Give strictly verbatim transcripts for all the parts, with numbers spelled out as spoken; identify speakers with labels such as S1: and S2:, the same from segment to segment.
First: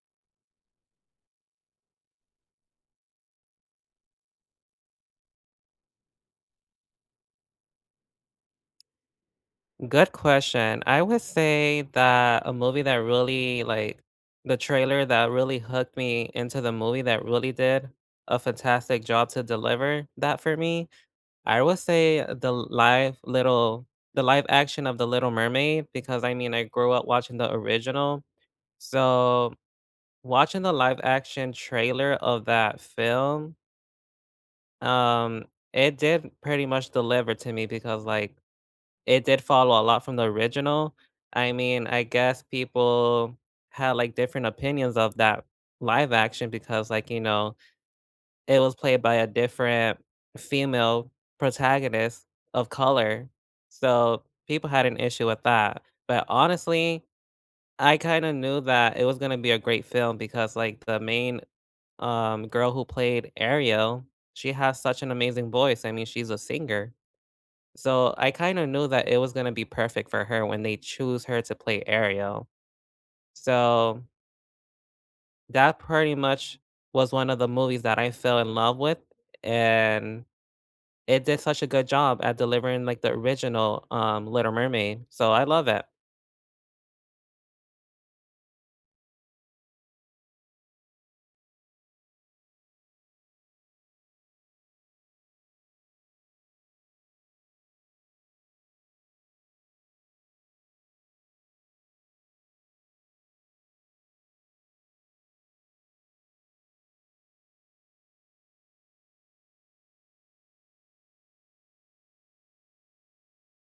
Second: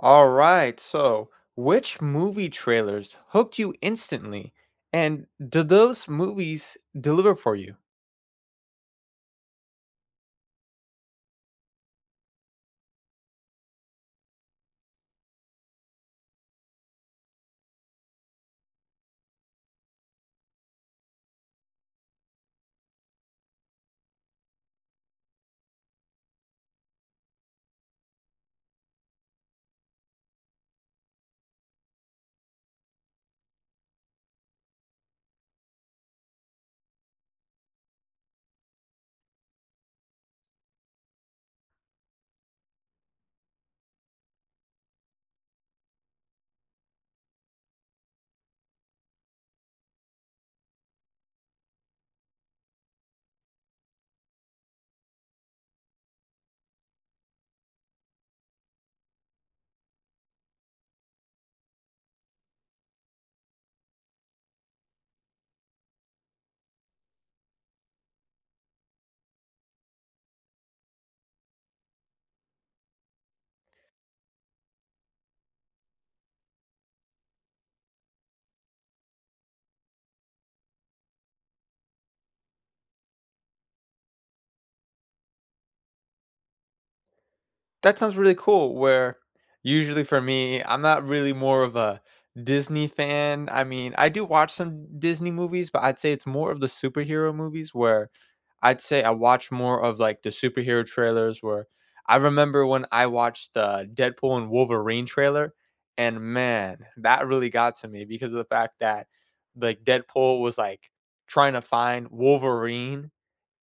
S1: All right, so which movie trailers hooked you instantly, and did those movies deliver for you?
S2: Good question. I would say that a movie that really, like the trailer that really hooked me into the movie, that really did a fantastic job to deliver that for me, I would say the live, Little the live action of The Little Mermaid, because I mean, I grew up watching the original. So, watching the live-action trailer of that film um, it did pretty much deliver to me because, like, it did follow a lot from the original. I mean, I guess people had, like, different opinions of that live action because, like, you know, it was played by a different female protagonist of color, so people had an issue with that. But honestly, I kinda knew that it was gonna be a great film because like the main, um, girl who played Ariel, she has such an amazing voice. I mean, she's a singer. So I kinda knew that it was gonna be perfect for her when they choose her to play Ariel. So That pretty much was one of the movies that I fell in love with, and it did such a good job at delivering like the original, um, Little Mermaid, so I love that.
S1: That sounds really cool, where usually for me, I'm not really more of a Disney fan, I mean, I do watch some Disney movies, but I'd say it's more of the superhero movies, where I'd say I watch more of, like, the superhero trailers, where I remember when I watched the "Deadpool& Wolverine" trailer, and man, that really got to me because of the fact that, like, Deadpool was, like, tryna find Wolverine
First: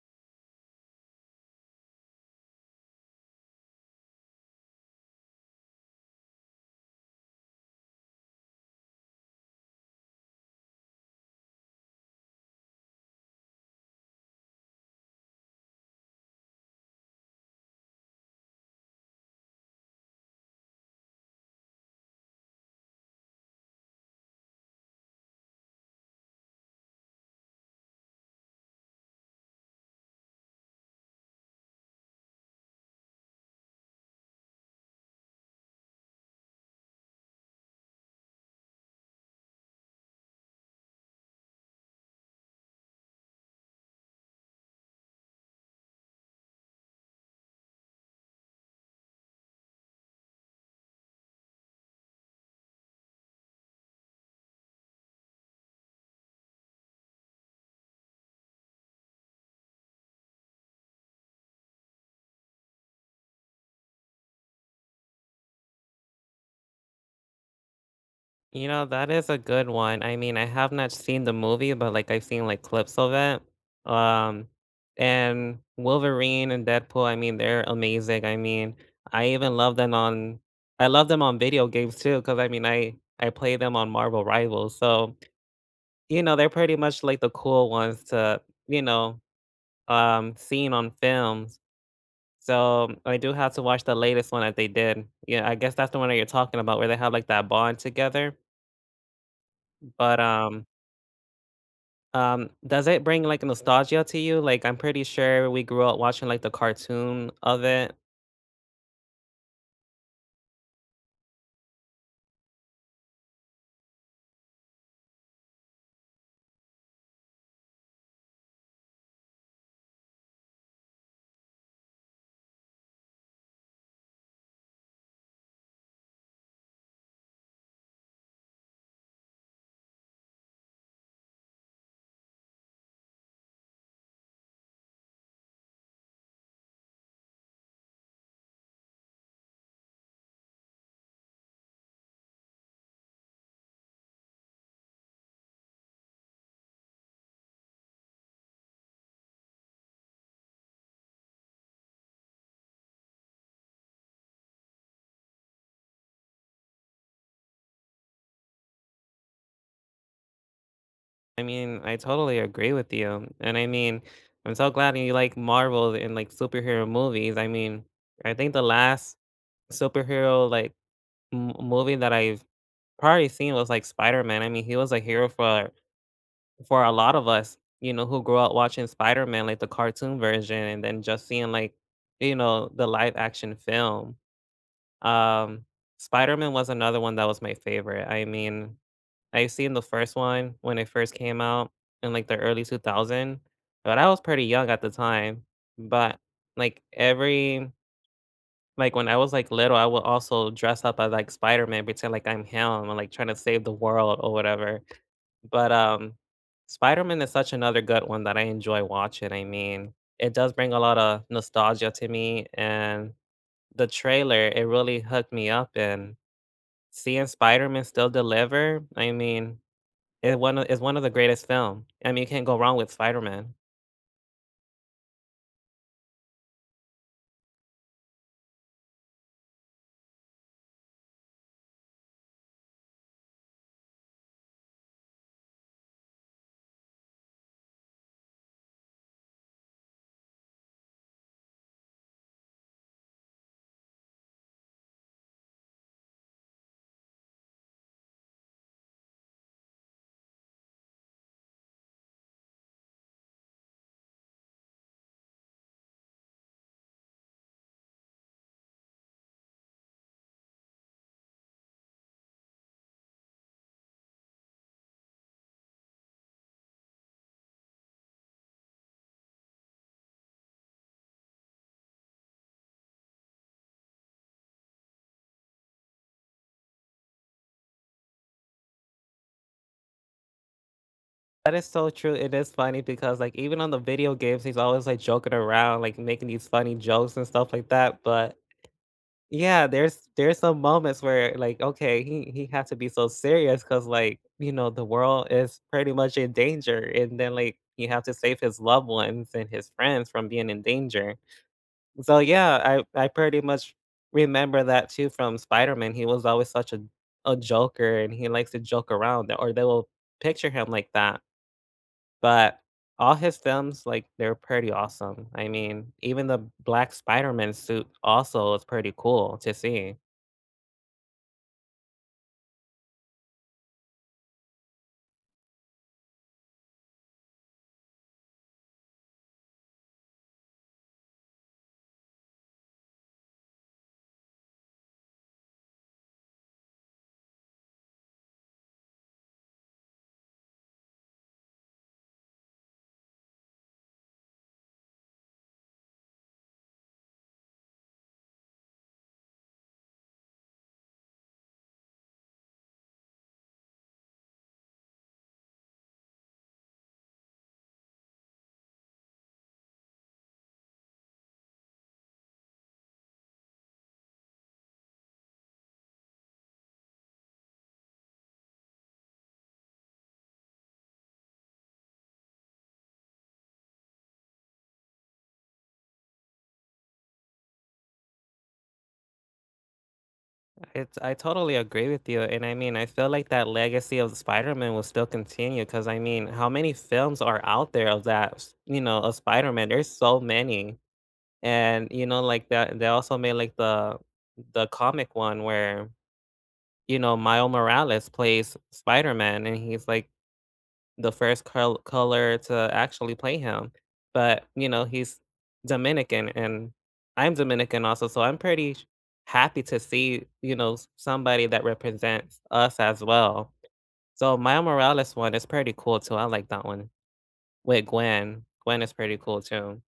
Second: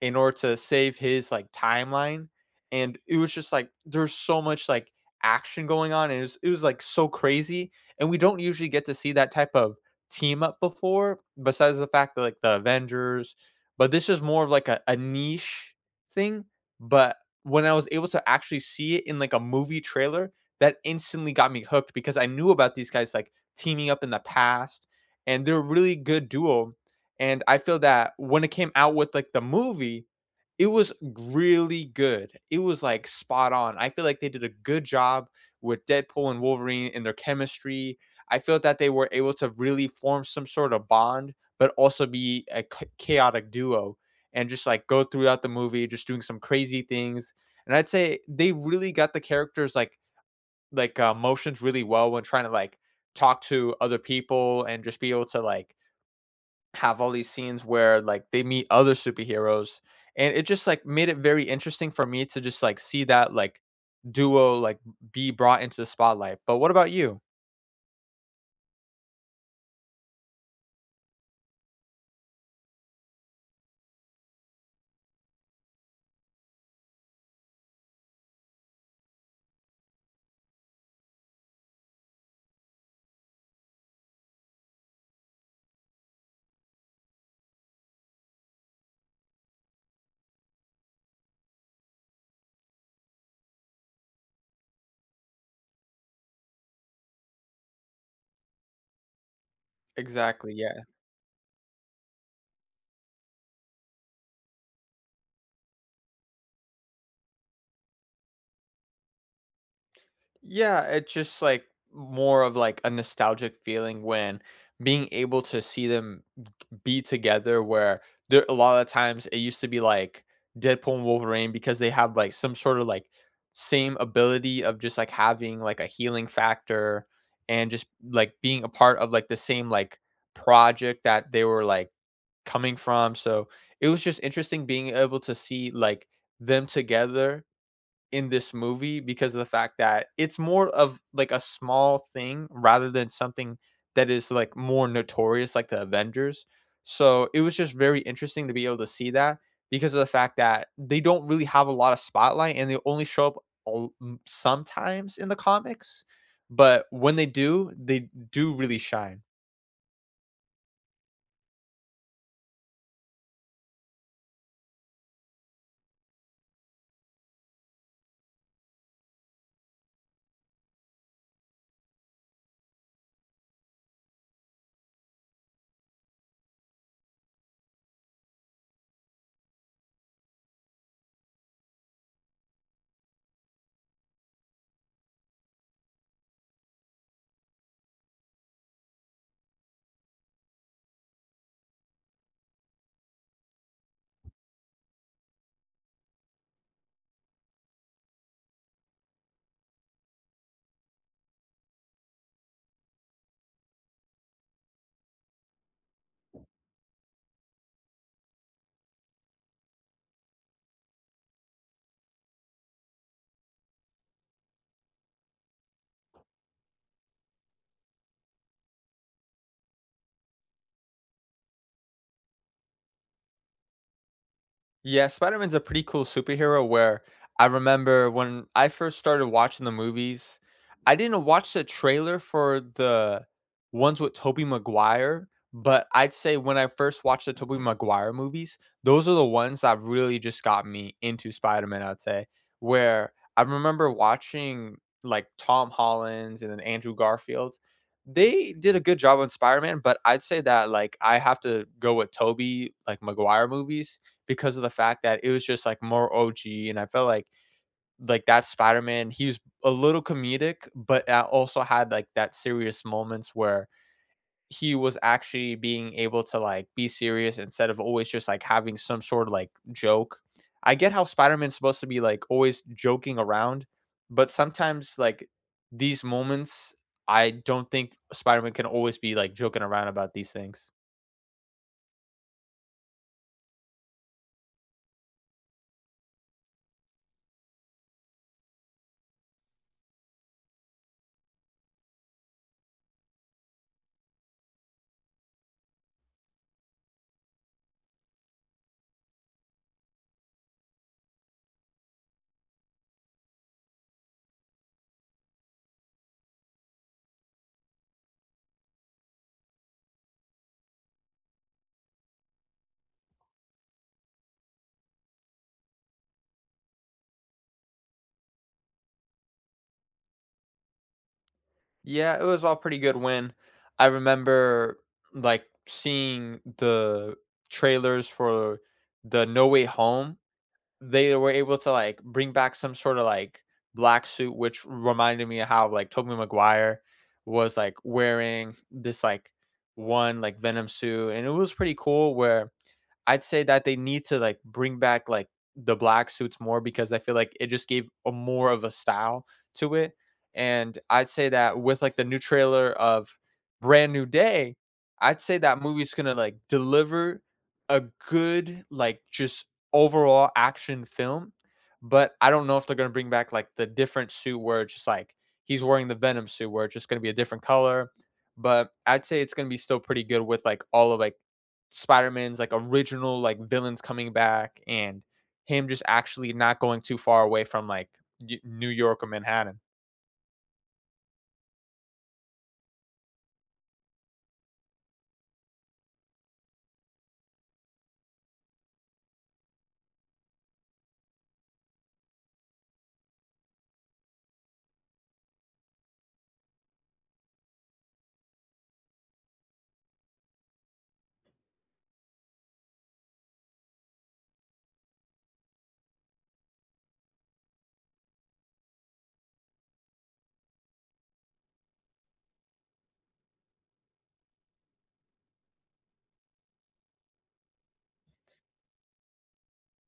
S1: in order to save his, like, timeline, and it was just like, there's so much, like, action going on, and it was it was, like, so crazy, and we don't usually get to see that type of team-up before, besides the fact that, like, the Avengers, but this was more of, like, a a niche thing, but when I was able to actually see it in, like, a movie trailer, that instantly got me hooked because I knew about these guys, like, teaming up in the past, and they're a really good duo, and I feel that when it came out with, like, the movie, it was really good, it was, like, spot on. I feel like they did a good job with Deadpool and Wolverine and their chemistry. I feel that they were able to really form some sort of bond, but also be a c chaotic duo, and just, like, go throughout the movie just doing some crazy things, and I'd say they really got the characters', like like, uh, motions really well when tryna, like, talk to other people and just be able to, like have all these scenes where, like, they meet other superheroes, and it just, like, made it very interesting for me to just, like, see that, like, duo, like, be brought into the spotlight. But what about you?
S2: You know that is a good one. I mean, I have not seen the movie, but like I've seen like clips of it. Um, and Wolverine and Deadpool, I mean, they're amazing. I mean, I even love them on I love them on video games too, 'cause I mean, I I play them on Marvel Rivals, so, you know, they're pretty much, like, the cool ones to, you know, um, seen on films. So, I do have to watch the latest one that they did. Yeah, I guess that's the one that you're talking about where they have like that bond together. B But,
S1: Exactly,
S2: um
S1: yeah.
S2: um, does it bring, like, nostalgia to you? Like, I'm pretty sure we grew up watching, like, the cartoon of it.
S1: Yeah, it's just, like, more of, like, a nostalgic feeling when being able to see them b u be together, where there a lot of times it used to be, like, Deadpool and Wolverine because they have, like, some sort of, like, same ability of just, like, having, like, a healing factor and just, like, being a part of, like, the same, like, project that they were, like, coming from. So, it was just interesting being able to see, like, them together in this movie because of the fact that it's more of, like, a small thing rather than something that is, like, more notorious like the Avengers. So, it was just very interesting to be able to see that because of the fact that they don't really have a lot of spotlight and they only show up all m sometimes in the comics. But when they do, they do really shine.
S2: I mean, I totally agree with you, and I mean, I'm so glad that you like Marvel and, like, superhero movies. I mean, I think the last superhero, like, m movie that I've probably seen was, like, Spider-Man. I mean, he was a hero for for a lot of us, you know, who grew up watching Spider-Man, like the cartoon version, and then just seeing, like, you know, the live action film. Um, Spider-Man was another one that was my favorite. I mean, I seen the first one when it first came out in, like, the early two thousand, but I was pretty young at the time. But, like, every like, when I was, like, little, I would also dress up as, like, Spider-Man, pretend like I'm him and, like, trying to save the world or whatever. But, um, Spider-Man is such another good one that I enjoy watching. I mean, it does bring a lotta nostalgia to me, and the trailer, it really hooked me up, and seeing Spider-Man still deliver, I mean, it one of is one of the greatest film. I mean, you can't go wrong with Spider-Man.
S1: Yeah, Spider-Man's a pretty cool superhero, where I remember when I first started watching the movies, I didn't watch the trailer for the ones with Tobey Maguire, but I'd say when I first watched the Tobey Maguire movies, those are the ones that really just got me into Spider-Man, I'd say, where, I remember watching, like, Tom Holland's and then Andrew Garfield's. They did a good job on Spider-Man, but I'd say that, like, I have to go with Tobey, like, Maguire movies because of the fact that it was just, like, more OG, and I felt like, like, that Spider-Man, he was a little comedic, but, uh, also had, like, that serious moments where, he was actually being able to, like, be serious instead of always just, like, having some sort of, like, joke. I get how Spider-Man's supposed to be, like, always joking around, but sometimes, like, these moments, I don't think Spider-Man can always be, like, joking around about these things.
S2: That is so true. It is funny because like even on the video games, he's always like joking around, like, making these funny jokes and stuff like that, but Yeah, there's there's some moments where, like, okay, he he had to be so serious 'cause like, you know, the world is pretty much in danger, and then, like, he had to save his loved ones and his friends from being in danger. So, yeah, I I pretty much remember that too from Spider-Man. He was always such a a joker and he likes to joke around, or they will picture him like that. But all his films, like, they're pretty awesome. I mean, even the black Spider-Man suit also is pretty cool to see.
S1: Yeah, it was all pretty good when I remember, like, seeing the trailers for the No Way Home. They were able to, like, bring back some sorta, like, black suit, which reminded me of how, like, Tobey Maguire was, like, wearing this, like, one, like, Venom suit, and it was pretty cool where I'd say that they need to, like, bring back, like, the black suits more because I feel like it just gave a more of a style to it, and I'd say that with, like, the new trailer of Brand New Day, I'd say that movie's gonna, like, deliver a good, like, just overall action film. But I don't know if they're gonna bring back, like, the different suit where it's just, like, he's wearing the Venom suit where it's just gonna be a different color, but I'd say it's gonna be still pretty good with, like, all of, like, Spider-Man's, like, original, like, villains coming back and him just actually not going too far away from, like, Ne New York or Manhattan.
S2: It I totally agree with you, and I mean, I feel like that legacy of the Spider-Man will still continue 'cause I mean, how many films are out there of that s you know, of Spider-Man? There's so many. And you know, like that they also made like the the comic one where, you know, Mile Morales plays S Spider-Man and he's like the first col color to actually play him. But you know, he's Dominican and I'm Dominican also, so I'm pretty sh happy to see, you know, s somebody that represents us as well. So Mile Morales one is pretty cool too, I like that one with Gwen. Gwen is pretty cool too.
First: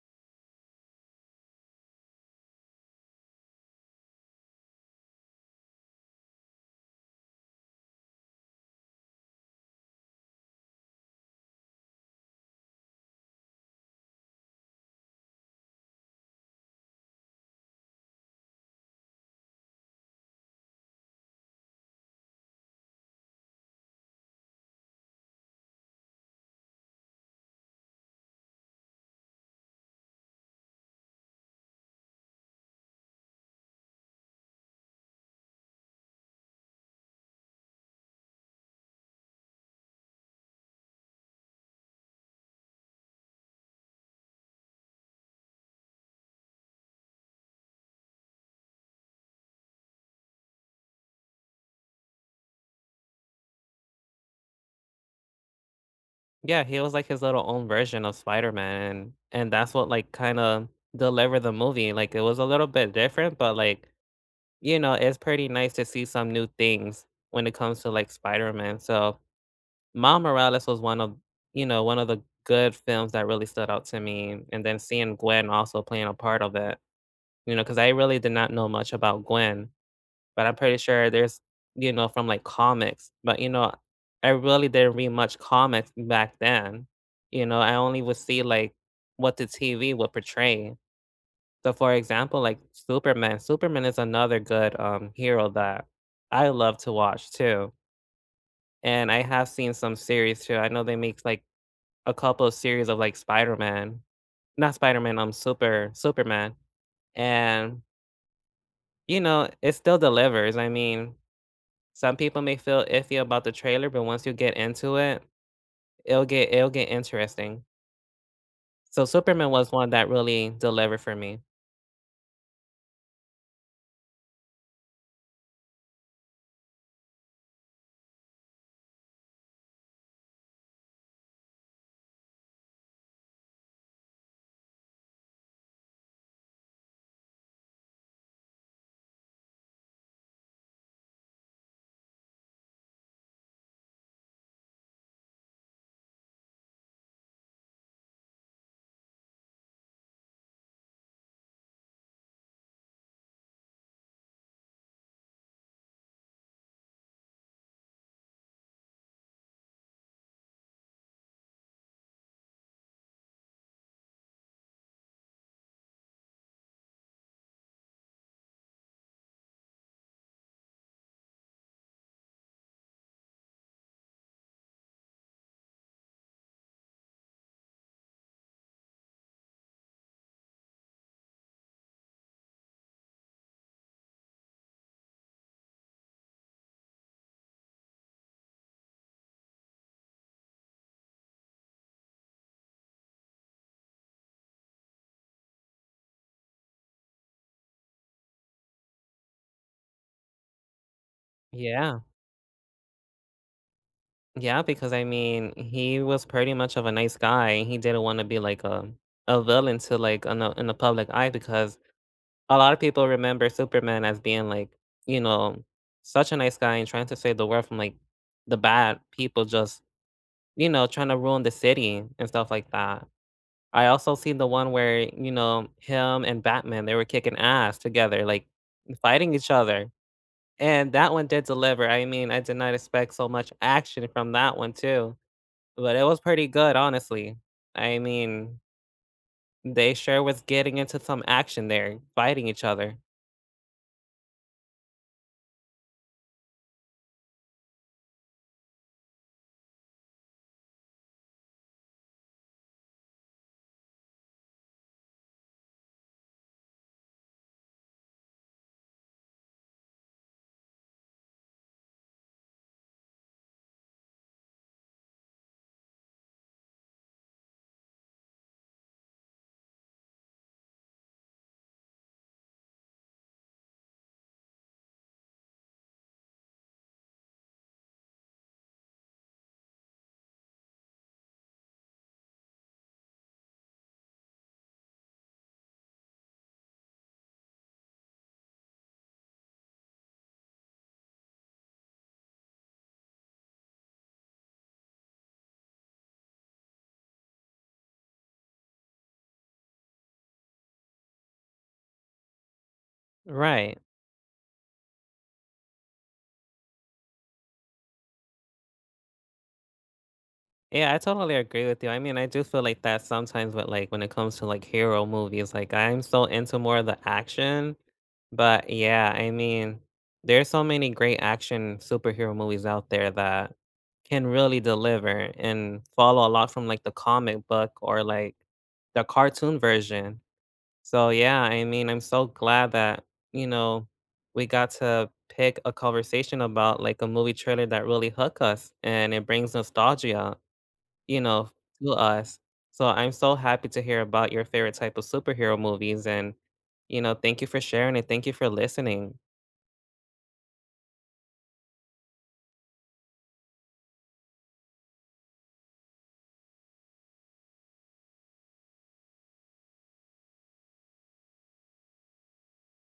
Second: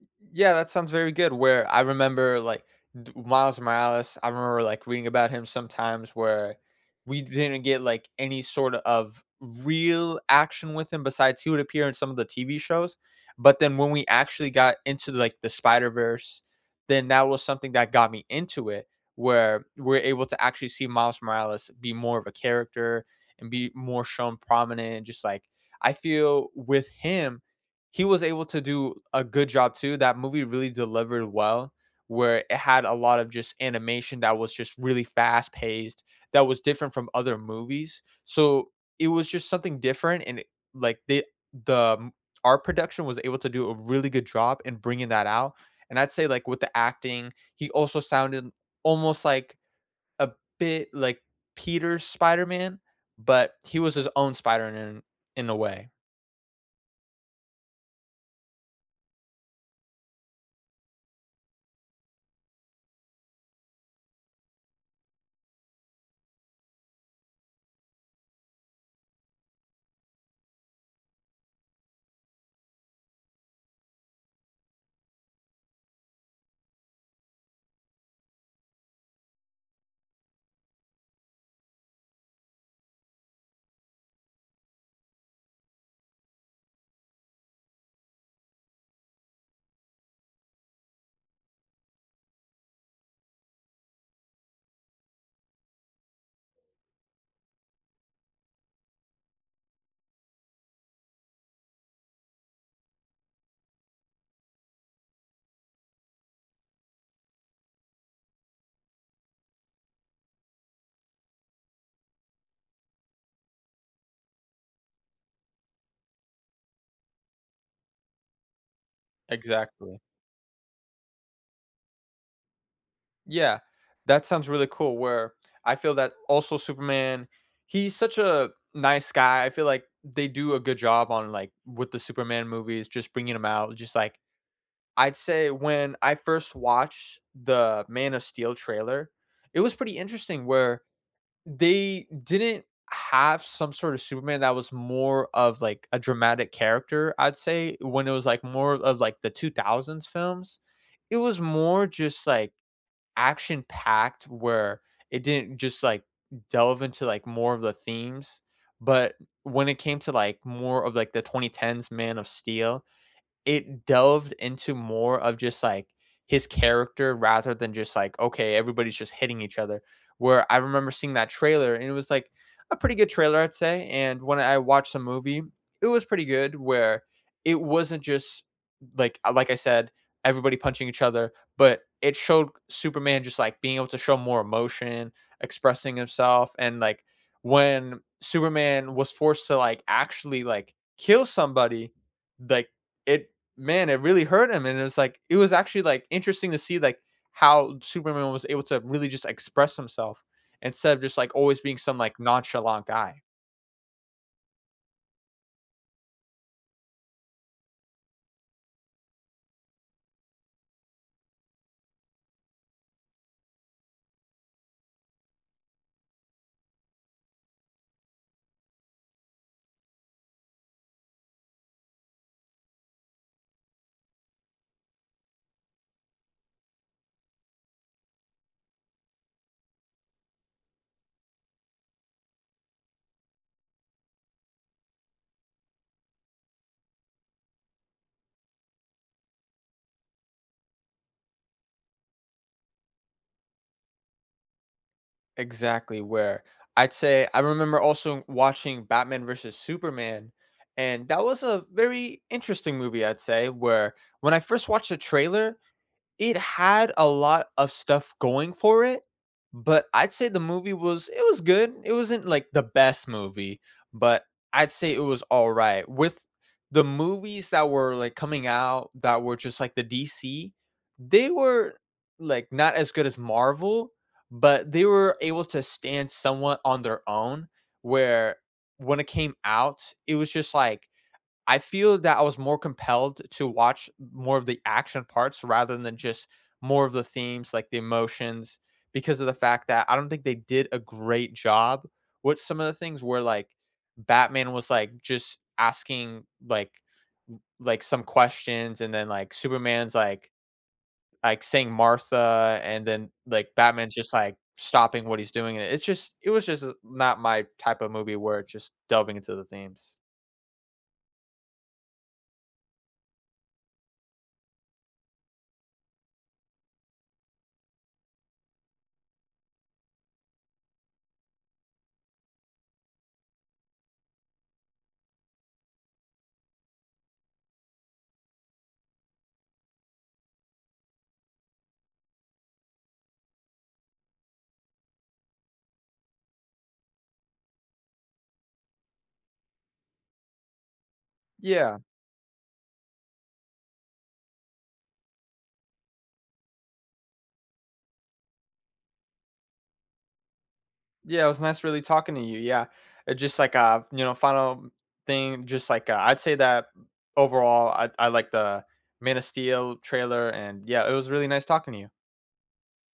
S1: Y yeah, that sounds very good where I remember, like, d Miles Morales, I remember, like, reading about him sometimes where we didn't get, like, any sort of real action with him besides he would appear in some of the TV shows, but then when we actually got into, like, the Spider-Verse, then that was something that got me into it where we're able to actually see Miles Morales be more of a character and be more shown prominent, and just, like I feel with him, he was able to do a good job too, that movie really delivered well where it had a lot of just animation that was just really fast-paced that was different from other movies, so it was just something different and it like, they the m art production was able to do a really good job in bringing that out, and I'd say, like, with the acting, he also sounded almost, like a bit like Peter's Spider-Man, but he was his own Spider-Man in a way.
S2: Yeah, he was like his little own version of Spider-Man and and that's what, like, kinda delivered the movie, like, it was a little bit different, but, like, you know, it's pretty nice to see some new things when it comes to, like, Spider-Man, so Miles Morales was one of you know, one of the good films that really stood out to me, and then seeing Gwen also playing a part of it, you know, 'cause I really did not know much about Gwen, but I'm pretty sure there's you know, from like comics, but you know, I really didn't read much comics back then, you know, I only would see, like, what the TV would portray. So, for example, like, Superman, Superman is another good, um, hero that I love to watch too. And I have seen some series too. I know they make like a couple series of like Spider-Man. Not Spider-Man, um, Super Superman. And you know, it still delivers. I mean, some people may feel iffy about the trailer, but once you get into it, it'll get it'll get interesting. So Superman was one
S1: Exactly.
S2: that really delivered for me.
S1: Yeah, that sounds really cool where I feel that also Superman, he's such a nice guy. I feel like they do a good job on, like with the Superman movies, just bringing him out. Just like, I'd say when I first watched the Man of Steel trailer, it was pretty interesting where they didn't have some sort of Superman that was more of, like, a dramatic character, I'd say. When it was, like, more of, like, the two thousands films, it was more just, like, action-packed where it didn't just, like, delve into, like, more of the themes. But when it came to, like, more of, like, the twenty-tens Man of Steel, it delved into more of just, like, his character rather than just, like, okay, everybody's just hitting each other. Where I remember seeing that trailer, and it was, like, a pretty good trailer, I'd say. And when I watched the movie, it was pretty good where it wasn't just, like like I said, everybody punching each other. But it showed Superman just, like, being able to show more emotion, expressing himself. And, like, when Superman was forced to, like, actually, like, kill somebody, like, it Man, it really hurt him, and it was like it was actually, like, interesting to see, like, how Superman was able to really just express himself instead of just, like, always being some,
S2: Yeah.
S1: like, nonchalant guy.
S2: Yeah, because I mean, he was pretty much of a nice guy, he didn't wanna be like, uh, a villain to like in the in the public eye because a lot of people remember Superman as being like, you know, such a nice guy and trying to save the world from, like, the bad people, just, you know, trying to ruin the city and stuff like that. I also seen the one where, you know, him and Batman, they were kicking ass together, like, fighting each other, and that one did deliver, I mean, I did not expect so much action from that one too, but it was pretty good, honestly. I mean they sure was getting into some action there, fighting each other.
S1: Exactly, where, I'd say I remember also watching Batman v Superman, and that was a very interesting movie, I'd say, where when I first watched the trailer, it had a lot of stuff going for it, but I'd say the movie was it was good. It wasn't, like, the best movie, but I'd say it was all right. With the movies that were, like, coming out that were just, like, the DC, they were, like, not as good as Marvel, but they were able to stand somewhat on their own, where when it came out, it was just, like I feel that I was more compelled to watch more of the action parts rather than just more of the themes, like the emotions, because of the fact that I don't think they did a great job with some of the things where, like, Batman was, like, just asking, like li like, some questions, and then, like, Superman's like like, saying "Martha," and then, like,
S2: Right.
S1: Batman's just, like, stopping what he's doing, and it's just it was just not my type of movie where it just delving into the themes.
S2: Yeah, I totally agree with you, I mean, I do feel like that sometimes with, like, when it comes to, like, hero movies, like, I'm so into more of the action, but yeah, I mean, there are so many great action superhero movies out there that can really deliver and follow a lot from, like, the comic book or, like, the cartoon version, so yeah, I mean, I'm so glad that, you know, we got to pick a conversation about, like, a movie trailer that really hook us, and it brings nostalgia, you know,
S1: Yeah.
S2: to us. So I'm so happy to hear about your favorite type of superhero movies and, you know, thank you for sharing it. Thank you for listening
S1: Yeah, it was nice really talking to you, yeah. Just like a, you know, final thing, just like a I'd say that overall I I like the Man of Steel trailer, and yeah, it was really nice talking to you.